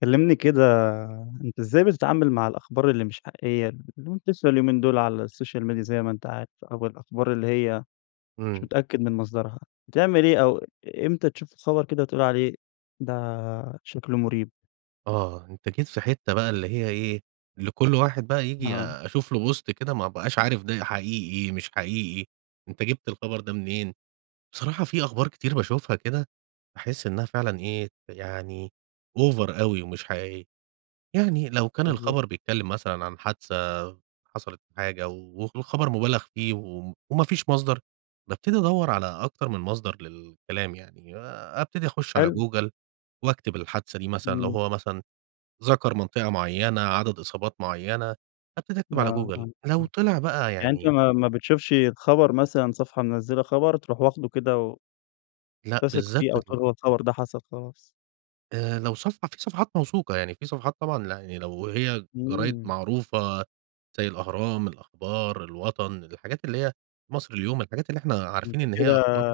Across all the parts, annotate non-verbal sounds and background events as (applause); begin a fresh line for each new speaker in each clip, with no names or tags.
كلّمني كده، أنت إزاي بتتعامل مع الأخبار اللي مش حقيقية، المنتشرة اليومين دول على السوشيال ميديا زيّ ما أنت عارف، أو الأخبار اللي هي مش
إمم.
متأكد من مصدرها، بتعمل إيه أو إ إمتى تشوف الخبر كده تقول عليه ده شكله مريب؟
آه، أنت جيت في حتة بقى اللي هي إيه، اللي كل واحد بقى ييجي
آه.
أشوف له بوست كده ما ابقاش عارف ده حقيقي، مش حقيقي، أنت جِبت الخبر ده منين، بصراحة في أخبار كتير باشوفها كده، أحس إنها فعلًا إيه، يعني أوفر أوي ومش حقيقية. يعني لو كان
بالضبط.
الخبر بيتكلِّم مثلًا عن حادثة حصلت حاجة و والخبر مُبالغ فيه و وما فيش مصدر، بابتدي أدوَّر على أكتر من مصدر للكلام، يعني أبتدي أخُشّ على
حلو.
جوجل، وأكتب الحادثة دي مثلًا لو
إمم.
هو مثلًا ذَكَر منطقة معيّنة، عدد إصابات معيّنة، حتى تكتب
آه،
على جوجل،
آه، آه،
لو طلع بقى
يعني أنت
يعني
ما ما بتشوفش الخبر، مثلًا صفحة منزِّلة خبر، ترُوح واخده كده و
لأ،
تثق فيه
بالذات
أو تقول
ال
هو الخبر ده حصل خلاص؟
آآ، لو صفحة في صفحات موثوقة يعني، في صفحات طبعًا لأ، يعني لو هي جرايد
إمم.
معروفة زيّ الأهرام، الأخبار، الوطن، الحاجات اللي هي المصري اليوم، الحاجات اللي إحنا
أنت
عارفين إن هي
كده
أخبار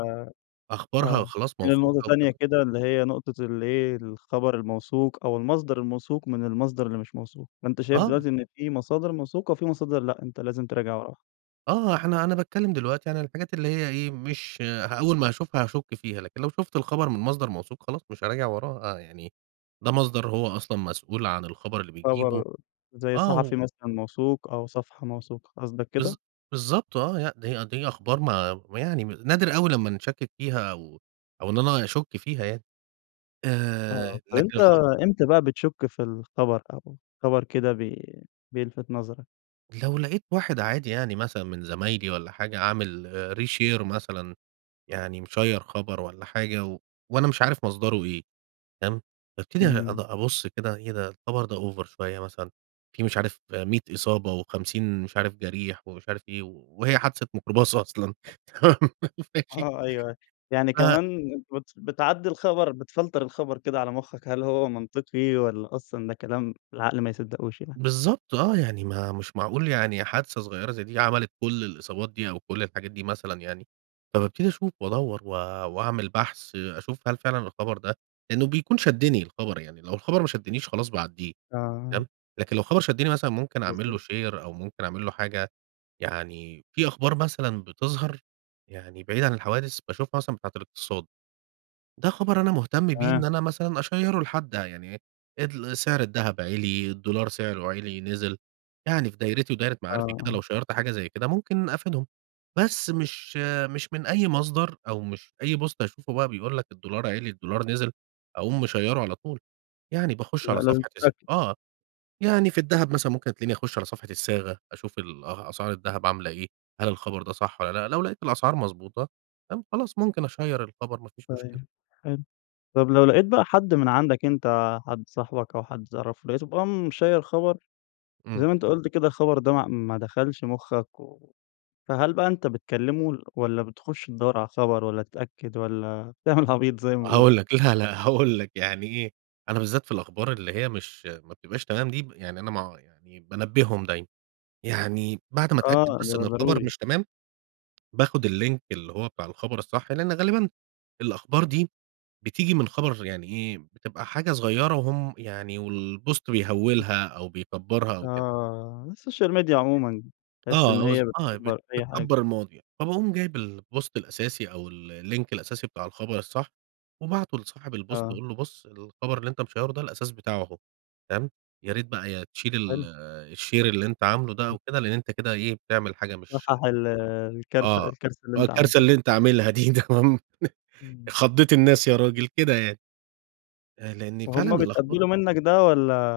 أخبارها
آه، بس
وخلاص
في نقطة
موثوقة
تانية
وتمام.
كده، اللي هي نقطة اللي إيه، الخبر الموثوق أو المصدر الموثوق من المصدر اللي مش موثوق، فأنت شايف
آه.
دلوقتي إن في مصادر موثوقة وفي مصادر لأ، أنت لازم تراجع وراها.
آه. إحنا أنا باتكلّم دلوقتي عن الحاجات اللي هي إيه، مش ه أول ما هاشوفها هاشُك فيها. لكن لو شُفت الخبر من مصدر موثوق خلاص مش هاراجع وراه. آه يعني ده مصدر هو أصلًا مسؤول عن الخبر اللي بيجيبه
خبر، زي
آه،
صحفي
و
مثلًا موثوق أو صفحة موثوقة قصدك
بالض
كده؟
بالضبط آه. لأ، دي دي أخبار ما ويعني م نادر أوي لمّا نشكِّك فيها أو أو إن أنا أشُك فيها يعني.
آه
آآ
.طب
لكن
أنت
الخ
إمتى بقى بتشُك في الخبر، أو الخبر كده بي بيلفِت نَظَرك؟
لو لقيت واحد عادي يعني مثلًا من زمايلي والّا حاجة عامل reshare مثلًا. يعني مشيّر خبر والّا حاجة و وأنا مش عارف مصدره إيه، تمام. بأبتدي أد
إمم.
أبُص كده، إيه ده الخبر ده أوفر شويّة مثلًا. في مش عارف 100 إصابة و50 مش عارف جَرِيح ومش عارف إيه و وهي حادثة ميكروباص أصلًا تمام (giggles) ماشي؟
آه أيوه، أيوه. يعني
ف
كمان أنت بت بتعدّي الخبر بتفلتر الخبر كده على مُخّك، هل هو منطقي والّا أصلًا ده كلام العقل ما يصدّقوش يعني؟
بالضبط آه. يعني ما مش معقول يعني حادثة صغيرة زي دي عملت كل الإصابات دي أو كل الحاجات دي مثلًا يعني. فبابتدي أشوف وأدوّر و وأعمل بحث أشوف هل فعلًا الخبر ده لإنّه بيكون شدّني الخبر. يعني لو الخبر ما شدّنيش خلاص باعدّيه
آه.
تمام؟ لكن لو خبر شدّني مثلًا ممكن أعمل
بالضبط.
له شير أو ممكن أعمل له حاجة. يعني في أخبار مثلًا بتظهر يعني بعيدة عن الحوادث باشوفها مثلًا بتاعة الاقتصاد. ده خبر أنا مهتم بيه إن
تمام.
أنا مثلًا أشيّره لحد ده يعني إيه، إدل سعر الدهب عِلِي، الدولار سعره عِلِي، نزل. يعني في دايرتي ودايرة
آه،
معارفي كده
آه.
لو شيّرت حاجة زي كده ممكن أفيدهم. بس مش مش من أي مصدر أو مش أي بوست أشوفه بقى بيقول لك الدولار عِلِي، الدولار نزل أقوم مشيّره على طول. يعني باخُش
لأ
على
لازم
صفحة الس
تتأكد.
آه. يعني في الدهب مثلًا ممكن تلاقيني أخُش على صفحة الصاغة، أشوف ال أ أسعار الدهب عاملة إيه، هل الخبر ده صح والّا لأ؟ لو لقيت الأسعار مضبوطة فاهم؟ خلاص ممكن أشيّر الخبر ما فيش مشكلة.
طيب حلو. طب لو لقيت بقى حد من عندك أنت حد صاحبك أو حد تعرفه، لقيته بقي مشيّر خبر- زي
إمم.
ما أنت قُلت كده- الخبر ده ما ما دخلش مُخّك و فهل بقى أنت بتكلّمه ل والّا بتخُش تدوّر على الخبر والّا تتأكد والّا تعمل عبيط زي ما بيقولوا؟
هاقول لك. لا، لا هاقول لك يعني إيه، أنا بالذات في الأخبار اللي هي مش ما بتبقاش تمام دي، يعني أنا ما يعني بانبّهم دايمًا. يعني بعد ما أتأكد
آه،
بس إن
ده
الخبر
ضروري.
مش تمام، باخُد اللينك اللي هو بتاع الخبر الصح لإن غالبًا الأخبار دي بتيجي من خبر يعني إيه، بتبقى حاجة صغيرة وهم يعني والبوست
(unintelligible)
بيهوِّلها أو بيكبَّرها أو كده.
آه. السوشيال ميديا عمومًا، تحس إن
آه. هُز
هي
آه. بت
بتكبّر أي حاجة.
بتكبّر المواضيع. فباقوم جايب البوست الأساسي أو ال اللينك الأساسي بتاع الخبر الصح، وباعته لصاحب البوست
آه.
أقول له بُص الخبر اللي أنت مشيّره ده الأساس بتاعه أهو فاهم؟ يا ريت بقى يا تشيل ال
حلو.
الشير اللي أنت عامله ده أو كده، لإن أنت كده إيه، بتعمل حاجة مش
تصحّح ال الكارثة،
آه.
الكارثة اللي
آه.
أنت
الكارثة
عملتها.
اللي أنت عاملها دي تمام؟
إمم.
خضّيت الناس يا راجل، كده يعني. آآ، لإن فعلًا
وهم
الأخب
بيتقبِّلوا منّك ده والّا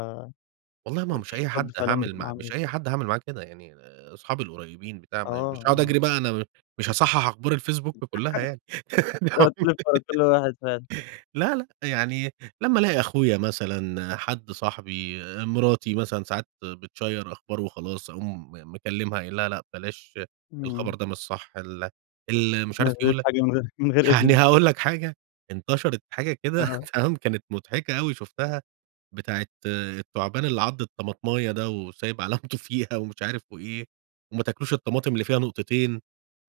والله ما هو مش
بتشوف
أي
رد
حد
فعلهم
هاعمل
بتبقى
معاه،
عاملة
مش أي
ازاي؟
حد هاعمل معاه كده. يعني اصحابي القريبين بتاع م مش
آه،
هاقعد
آه.
أجري بقى أنا م مش هاصحّح أخبار الفيسبوك
(unintelligible)
كُلّها يعني.
تقعد تِلِف ورا كل
(unintelligible) (giggles)
واحد فعلًا.
لا، لأ. يعني لمّا ألاقي أخويا مثلًا، حد صاحبي، مراتي مثلًا ساعات بتشيّر أخبار وخلاص، أقوم مكلّمها قايل لها لأ بلاش
إمم.
الخبر ده مش صح ال ال مش عارف
نزِّلت
يقول لك
حاجة من غير من غير
يعني
إذني.
هاقول لك حاجة انتشرت حاجة كده
آه.
تمام؟ كانت مضحكة أوي شُفتها بتاعة التعبان اللي عَض الطمطماية ده وسايب علامته فيها ومش عارف وإيه. وما تاكلوش الطماطم اللي فيها نقطتين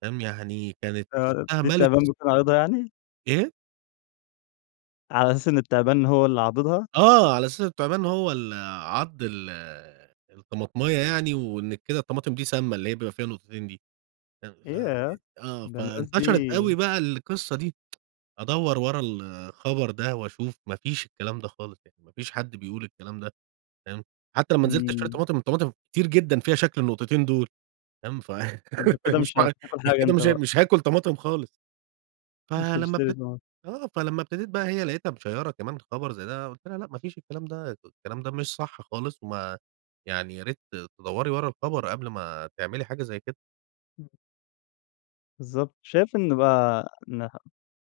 تمام، يعني كانت
فعلًا
شُفتها
دي
مَلِت الس
التعبان بتكون عريضة يعني؟
إيه؟
على أساس إن التِّعبان هو اللي عاضِضها؟
آه، على أساس التِّعبَان هو ال عَضّ ال الطَّماطماية يعني، وإن كده الطَّماطم دي سَامَّة، اللي هي بيبقى فيها نُقطتين دي، أ ف
ياه!
آه،
ده الناس
فانتشرت أوي
دي
بقى القصَّة دي. (tsk) أدور ورا الخبر ده وأشوف، ما فيش الكلام ده خالص يعني، ما فيش حد بيقول الكلام ده، فاهم؟ حتّى لمّا نزلت أشتري
إمم.
طماطم، الطَّماطم كتير جدًا فيها شكل النُّقطتين دُول، فاهم؟
أنت
(laughs) في ف
كدة
مش
مش
مع
هتاكل حاجة
كده
أنت
مش
بقى.
مش هاكُل طماطم خالص.
مش
فلمَّا
هتشتري
ابتد
طبعًا.
آه، فلمَّا ابتديت بقى هي لقيتها مشَيَّرَة كمان خبر زي ده، قُلت لها: "لأ، ما فيش الكلام ده، (unintelligible) الكلام ده مش صح خالص، وما يعني يا ريت ت تدوَّري ورا الخبر، قبل ما تعملي حاجة زي كده."
إمم. بالضبط، شايف إنّ بقى إنها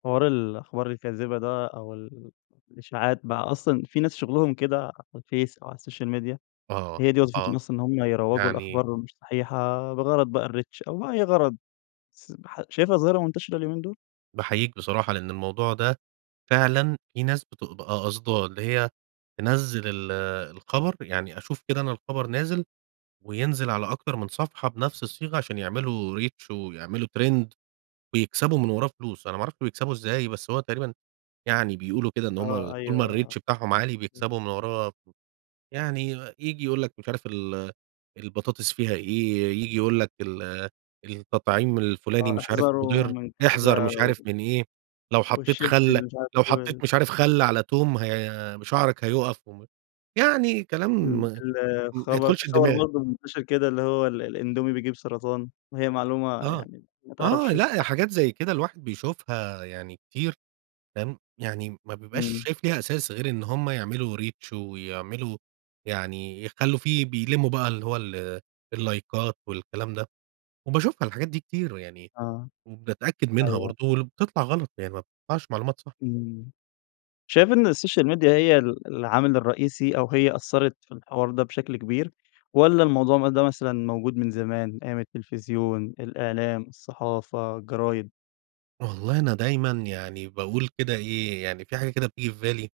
حوار ال الأخبار الكاذبة ده، أو ال الإشاعات بقى، أصلًا في ناس شُّغلهُم كده على الفيس أو على السوشيال ميديا
آه،
هي دي وظيفتهم
آه،
أصلًا إن هُم يروّجوا
يعني
الأخبار مش صحيحة، بغرض بقى الrReach أو بأي غرض، س ح شايفها ظاهرة مُنتشرة اليومين دول؟
باحيِّيك بصراحة، لإن الموضوع ده فعلًا في ناس بتبقى أ قصداه، اللي هي تنزل ال الخبر يعني أشوف كده أنا الخبر نازل، وينزل على أكتر من صفحة بنفس الصِّيغة، عشان يعملوا Reach ويعملوا Trend ويكسبوا من وراه فلوس، أنا ما أعرفش بيكسبوا إزَّاي، بس هو تقريبًا يعني بيقولوا كده، إن هُم
آه،
طول ما
أيوه، آه،
الReach بتاعهم عالي
امم.
بيكسبوا من وراه، يعني ييجي يقول لك مش عارف ال البطاطس فيها إيه، ييجي يقول لك ال التَّطعيم الفُلاني
آه،
مش عارف
أحذروا
مُضرّ،
من
احذر
كذا
مش
و
عارف من إيه، لو حَطَّيت
والشيبسي
خَلّ
اللي مش عارف
لو
إيه،
حَطَّيت
وال
مش عارف خَلَّ على تُوم ه شعرك هيوقَّف وم يعني كلام
آمم،
ما
ال
ما
الخبر في
يدخُلش
خبر
الدِّمَاغ.
برضو مُنتشر كده، اللي هو ال الأندومي بيجيب سرطان، وهي معلومة
آه،
يعني ما
آه
تعرفش
لأ، هي
صِحِّتها.
حاجات زي كده الواحد بيشوفها يعني كتير، فاهم؟ يعني ما بيبقاش
إمم.
شايف ليها أساس، غير إن هُم يعملوا Reach ويعملوا يعني يخلّوا فيه بيلموا بقى اللي هو ال اللَّايكات والكلام ده، وباشوفها الحاجات دي كتير، ويعني
آه،
باتأكّد منها
أيوه.
برضو، ول بتطلع غلط، يعني ما بتطلعش معلومات صح.
إمم، شايف إن السوشيال ميديا هي ال العامل الرئيسي أو هي أثرت في الحوار ده بشكل كبير، والّا الموضوع مد ده مثلًا موجود من زمان، أيام التِّلفزيُون، الإعلام، الصَّحافة، الجرايد؟
والله أنا دايمًا يعني باقول كده إيه، يعني في حاجة كده بتيجي في بالي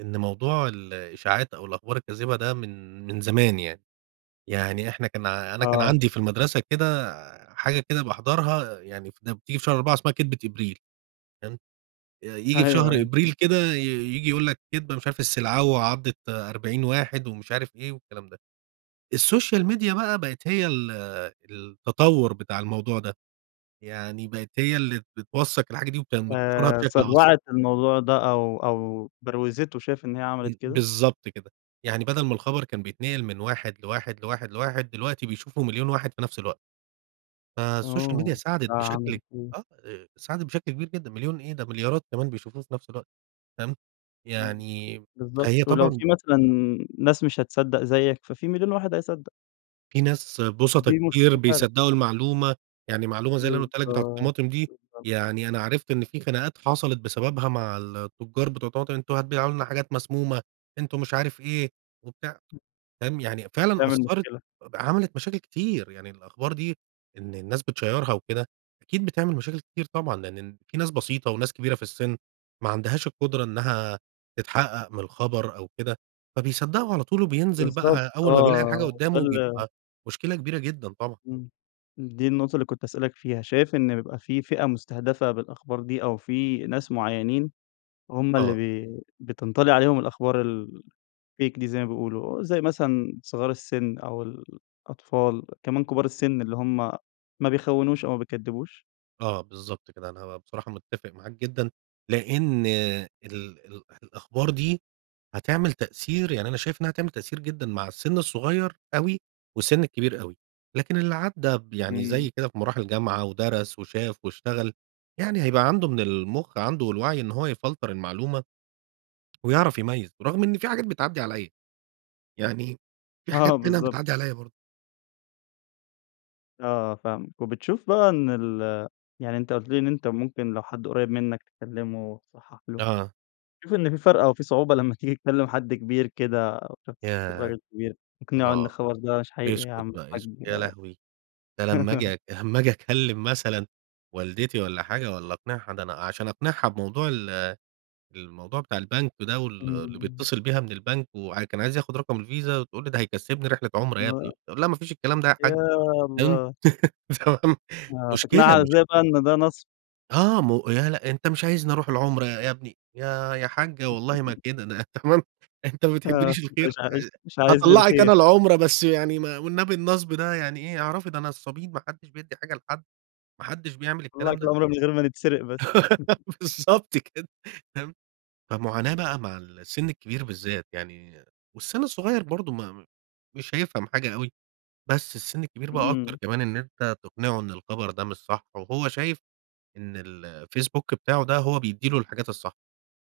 إن موضوع
(unintelligible)
الإشاعات أو الأخبار الكاذبة ده من من زمان يعني، يعني إحنا كان ع أنا كان
آه.
عندي في المدرسة كده حاجة كده باحضرها، يعني ف لما بتيجي في شهر 4 اسمها كدبة إبريل، تمام، ي ييجي في
أيوه،
شهر
أيوه. امم.
أبريل كده ي ييجي يقول لك كدبة، مش عارف السلعوة عضت 40 واحد ومش عارف إيه والكلام ده، السوشيال ميديا بقى بقت هي ال التطوّر بتاع الموضوع ده، يعني بقت هي اللي بتوثق الحاجة دي وبت وبتنشرها
آآ،
بشكل أسرع.
سَرعت الموضوع ده أو أو بروزته، شايف إن هي عملت
إمم،
كده؟
بالضبط كده، يعني بدل ما الخبر كان بيتنقل من واحد لواحد، لواحد، لواحد، دلوقتي بيشوفه مليون واحد في نفس الوقت، فالسوشيال ميديا
آوه!
ساعدت بشكل
فعملت إيه؟
آه إي ساعدت بشكل كبير جدًا، مليون إيه! ده مليارات كمان بيشوفوه في نفس الوقت، فاهم،
امم،
يعني
بالضبط،
فهي
ولو
طبعًا
في مثلًا ناس مش هتصدق زيك، ففي مليون واحد هيصدق.
في ناس بُسطَا
ودي
كتير
مشكلة فعلًا.
بيصدقوا المعلومة، يعني معلومة زي اللي أنا قولتها لك بتاعة
بالضبط،
الطماطم دي،
بالضبط.
يعني أنا عرفت إن في خناقات حصلت بسببها مع التجار بتوع الطماطم. "أنتم هتبيعوا لنا حاجات مسمومة، أنتم مش عارف إيه." وبتاع،
(unintelligible)
فاهم، يعني فعلًا
بتعمل
أثرت
مشكلة.
إب عملت مشاكل كتير، يعني الأخبار دي إن الناس بتشيرها وكده أكيد بتعمل مشاكل كتير طبعًا، لإن الن في ناس بسيطة وناس كبيرة في السن ما عندهاش القدرة إنّها تتحقق من الخبر أو كده، فبيصدقوا على طول وبينزل
بالضبط
بقى أوّل ما بيلاقي الحاجة
آه،
قدامه
تخل
بيبقى مشكلة كبيرة جدًا طبعًا.
امم، دي النقطة اللي كنت هاسألك فيها، شايف إن بيبقى في فئة مستهدفة بالأخبار دي أو في ناس معينين هُم اللي
آه.
بي بتنطلي عليهم الأخبار الfake دي، زي ما بيقولوا، زي مثلًا صغار السن أو الأطفال كمان كبار السن اللي هُم ما بيخوِّنوش أو ما بيكدِّبوش؟
آه، بالضبط كده، أنا بصراحة متّفق معاك جدًا لإن ال الأح الأخبار دي هتعمل تأثير، يعني أنا شايف إنّها هتعمل تأثير جدًا مع السن الصغيّر أوي والسن الكبير أوي، لكن اللي عدّى ب يعني
إمم.
زيي كده بمراحل جامعة ودرس وشاف واشتغل يعني هيبقى عنده من المخ عنده والوعي إن هو يفلتر المعلومة ويعرف يميز برغم إن في حاجات بتعدي عليَّ، يعني في حاجات
آه.
تانية
بالضبط.
بتعدي عليَّ برضو.
آه، فاهمك. وبتشوف بقى إن ال يعني أنت قلت لي، إن أنت ممكن لو حد قريب منّك تكلمه، تصحح له،
أها.
بتشوف إنّه في فرق أو في صعوبة لمّا تيجي تكلم حد كبير كده أو شخص
ياه!
راجل كبيرتقنعه إن
أها،
الخبر ده مش حقيقي يا
اسكت
عم
بقى، اسكت،
الحج؟
يا لهوي! ده لمّا آجي
(laughs)
أك لما آجي أكلم مثلًا والدتي والّا حاجة والّا أقنعها ده أنا عشان أقنعها بموضوع ال الموضوع بتاع البنك ده وال اللي
إمم.
بيتصل بيها من البنك، وع و كان عايز ياخد رقم الفيزا وتقول لي: "ده هيكسبني رحلة عمرة يا
ما
ابني"، اقول لها: "ما فيش الكلام ده يا
يا
حاجة" فاهم،
الله!
تمام،
آه،
مشكلة
تقنعها
مش
إزاي بقى إن ده نصب؟
آه، مو لأ، لأ "أنت مش عايزني أروح العمرة ي يا ابني." "يا يا حاجة والله ما كده، ده"
(laughs)
تمام، "أنت ما
آه،
بتحبليش
مش
الخير؟!"
عايز
آآ،
مش عايز لي
"هاطلّعك
الخير.
أنا العمرة بس يعني ما والنبي النصب ده يعني إيه؟ اعرفي ده نصابين، ما حدش بيدّي حاجة لحد، ما حدش بيعمل الكلام
اطلّعِك
ده."
العمرة من غير ما نتسرق بس. (chuckles)
(laughs) بالضبط كده، فاهم. فمعاناة بقى مع السن الكبير بالذات يعني والسن الصغيّر برضو ما مش هيفهم حاجة أوي، بس السن الكبير بقى أكتر
إمم.
كمان إن أنت تقنعه إن الخبر ده مش صح، وهو شايف إن ال الفيسبوك بتاعه ده هو بيدّي له الحاجات الصح،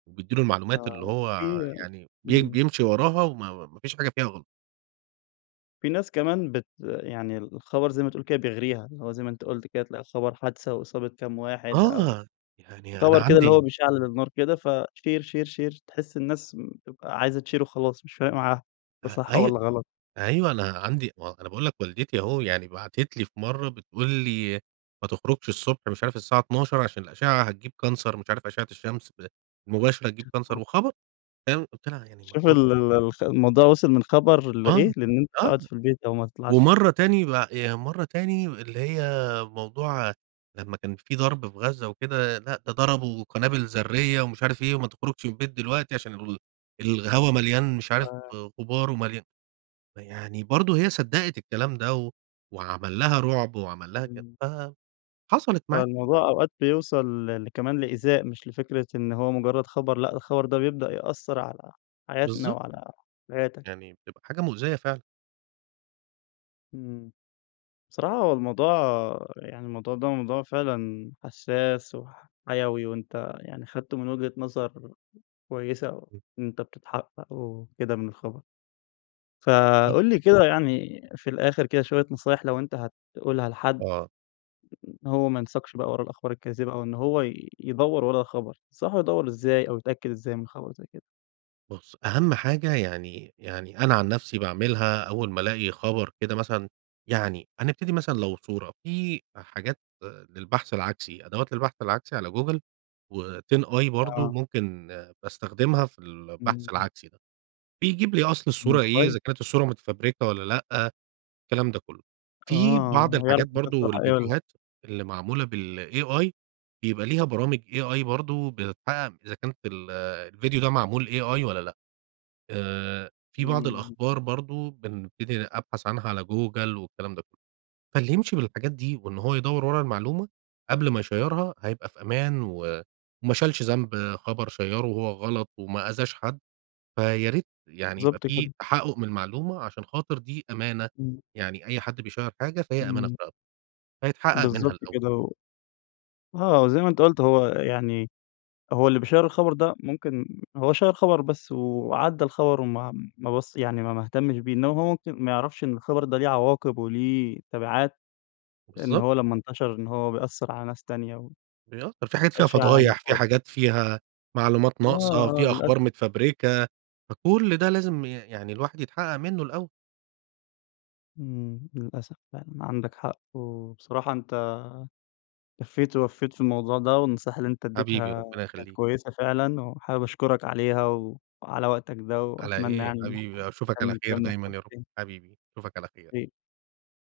وبيدّي له المعلومات اللي
آه،
هو
وفي
يعني بي
إمم.
بيمشي وراها وما ما فيش حاجة فيها غلط.
في ناس كمان بت يعني الخبر زي ما تقول بيغريها، اللي هو زي ما أنت قُلت كده، تلاقي خبر حادثة وإصابة كام واحد أو،
آه، يعني أنا
خبر كده اللي هو
عندي
بيشعلل النار كده فShare، Share، Share، تحس الناس م تبقى عايزة تShare وخلاص، مش فارق معاها، ده
أ
صح
أي
والّا غلط.
أيوه، أنا عندي ما هو أنا باقول لك والدتي أهو، يعني بعتت لي في مَرّة، بتقول لي: "ما تخرجش الصبح، مش عارف الساعة 12:00 عشان الأشعة هتجيب Cancer مش عارف أشعة الشمس ز المباشرة هتجيب Cancer."
(unintelligible)
وخبر "فاهم؟ قُلت لها: "يعني ما
شوف
اخرجش؟"
ال ال الخ الموضوع وصل من خبر لإيه؟
آه،
لإن أنت
آه،
تقعد في البيت أو ما تطلعش.
ومَرّة تاني ب يعني مَرّة تاني اللي هي موضوع، لمّا كان في ضرب في غزة وكده، لأ، ده ضربوا قنابل ذرية ومش عارف إيه وما تخرجش من البيت دلوقتي عشان ال الهوا مليان مش عارف
يبقى
غبار ومليا ما يعني برضو هي صدّقِت الكلام ده، و وعمل لها رعب، وعمل لها كده،
إمم.
ف حصَلِت معايا.
فالموضوع أوقات بيوصل ل لكمان لإيذاء، مش لفكرة إن هو مجرّد خبر، لأ، ده الخبر ده بيبدأ يأثّر على حياتنا،
بالضبط.
وعلى حياتك.
يعني، بتبقى حاجة مؤذية فعلًا.
إمم. بصراحة هو الموضوع يعني الموضوع ده موضوع فعلًا حساس وح حيوي، وأنت يعني خدته من وجهة نظر كويسة
امم.
وأنت بتتحقق وكده من الخبر.
أكيد.
فَقُل لي كده، يعني في الآخر كده شوية نصايح لو أنت هتقولها لحد،
آه.
إن هو ما ينساقش بقى ورا الأخبار الكاذبة أو إن هو يدور ورا الخبر، تنصحه يدور إزاي أو يتأكد إزاي من خبر زي كده؟
بُص، أهم حاجة يعني يعني أنا عن نفسي باعملها أول ما الاقي خبر كده مثلًا يعني هنبتدي مثلًا لو صورة، في حاجات للبحث العكسي، أدوات للبحث العكسي على جوجل وTinEye برضو
آه.
ممكن باستخدمها في البحث
إمم، امم.
العكسي ده، بيجيب لي أصل
امم
الصورة إيه،
كويس.
إذا كانت الصورة متفبركة والّا لأ، الكلام ده كله. في
آه،
بعض
ويعرف إذا
الحاجات
كانت الصورة
برضو،
حقيقية والّا لأ.
الفيديوهات اللي معمولة بالAI بيبقى ليها برامج AI برضو بتتحقق إذا كانت ال آآ، الفيديو ده معمول AI والّا لأ. آآ، في بعض
إمم.
الأخبار برضو، بنبتدي أبحث عنها على جوجل والكلام ده كله. فاللي يمشي بالحاجات دي وإن هو يدور ورا المعلومة قبل ما يشيرها هيبقى في أمان و وما شالش ذنب خبر شيّره وهو غلط وما أذاش حد، فياريت يعني يبقى
بالضبط
في
كده.
تحقق من المعلومة؛ عشان خاطر دي أمانة،
امم.
يعني أي حد بيشيّر حاجة فهي أمانة في
امم.
رقبته، فيتحقق منها
بالضبط
الأول.
كده و آه، زي ما أنت قُلت هو يعني، هو اللي بيشيّر الخبر ده، ممكن هو شيّر خبر بس وعدى الخبر، وما ما بص يعني ما ما اهتمش بيه، إنما هو ممكن ما يعرفش إن الخبر ده ليه عواقب وليه تبعات، إن
بالضبط.
هو لما انتشر إن هو بيأثر على ناس تانية
ي آه، في حاجات فيها
وإشاعة يعني
فضايح، في
(unintelligible)
حاجات فيها معلومات
آه،
ناقصة،
آه
في أخبار
للأسف.
متفبركة، فكل ده لازم ي يعني الواحد يتحقق منه الأول.
امم، للأسف فعلًا عندك حق، وبصراحة أنت كفّيت ووفّيت في الموضوع ده، والنصيحة اللي أنت
حبيبي،
اديتها
ربنا
كانت
يخليك.
كويسة فعلًا، وحابب أشكرك عليها وعلى وقتك ده
على
وأتمنى
إيه؟
يعني إن إحنا
حبيبي أشوفك على
نكمل
خير
كلامنا في
دايمًا
وقت
يا رب،
تاني.
حبيبي، أشوفك على خير.
أكيد.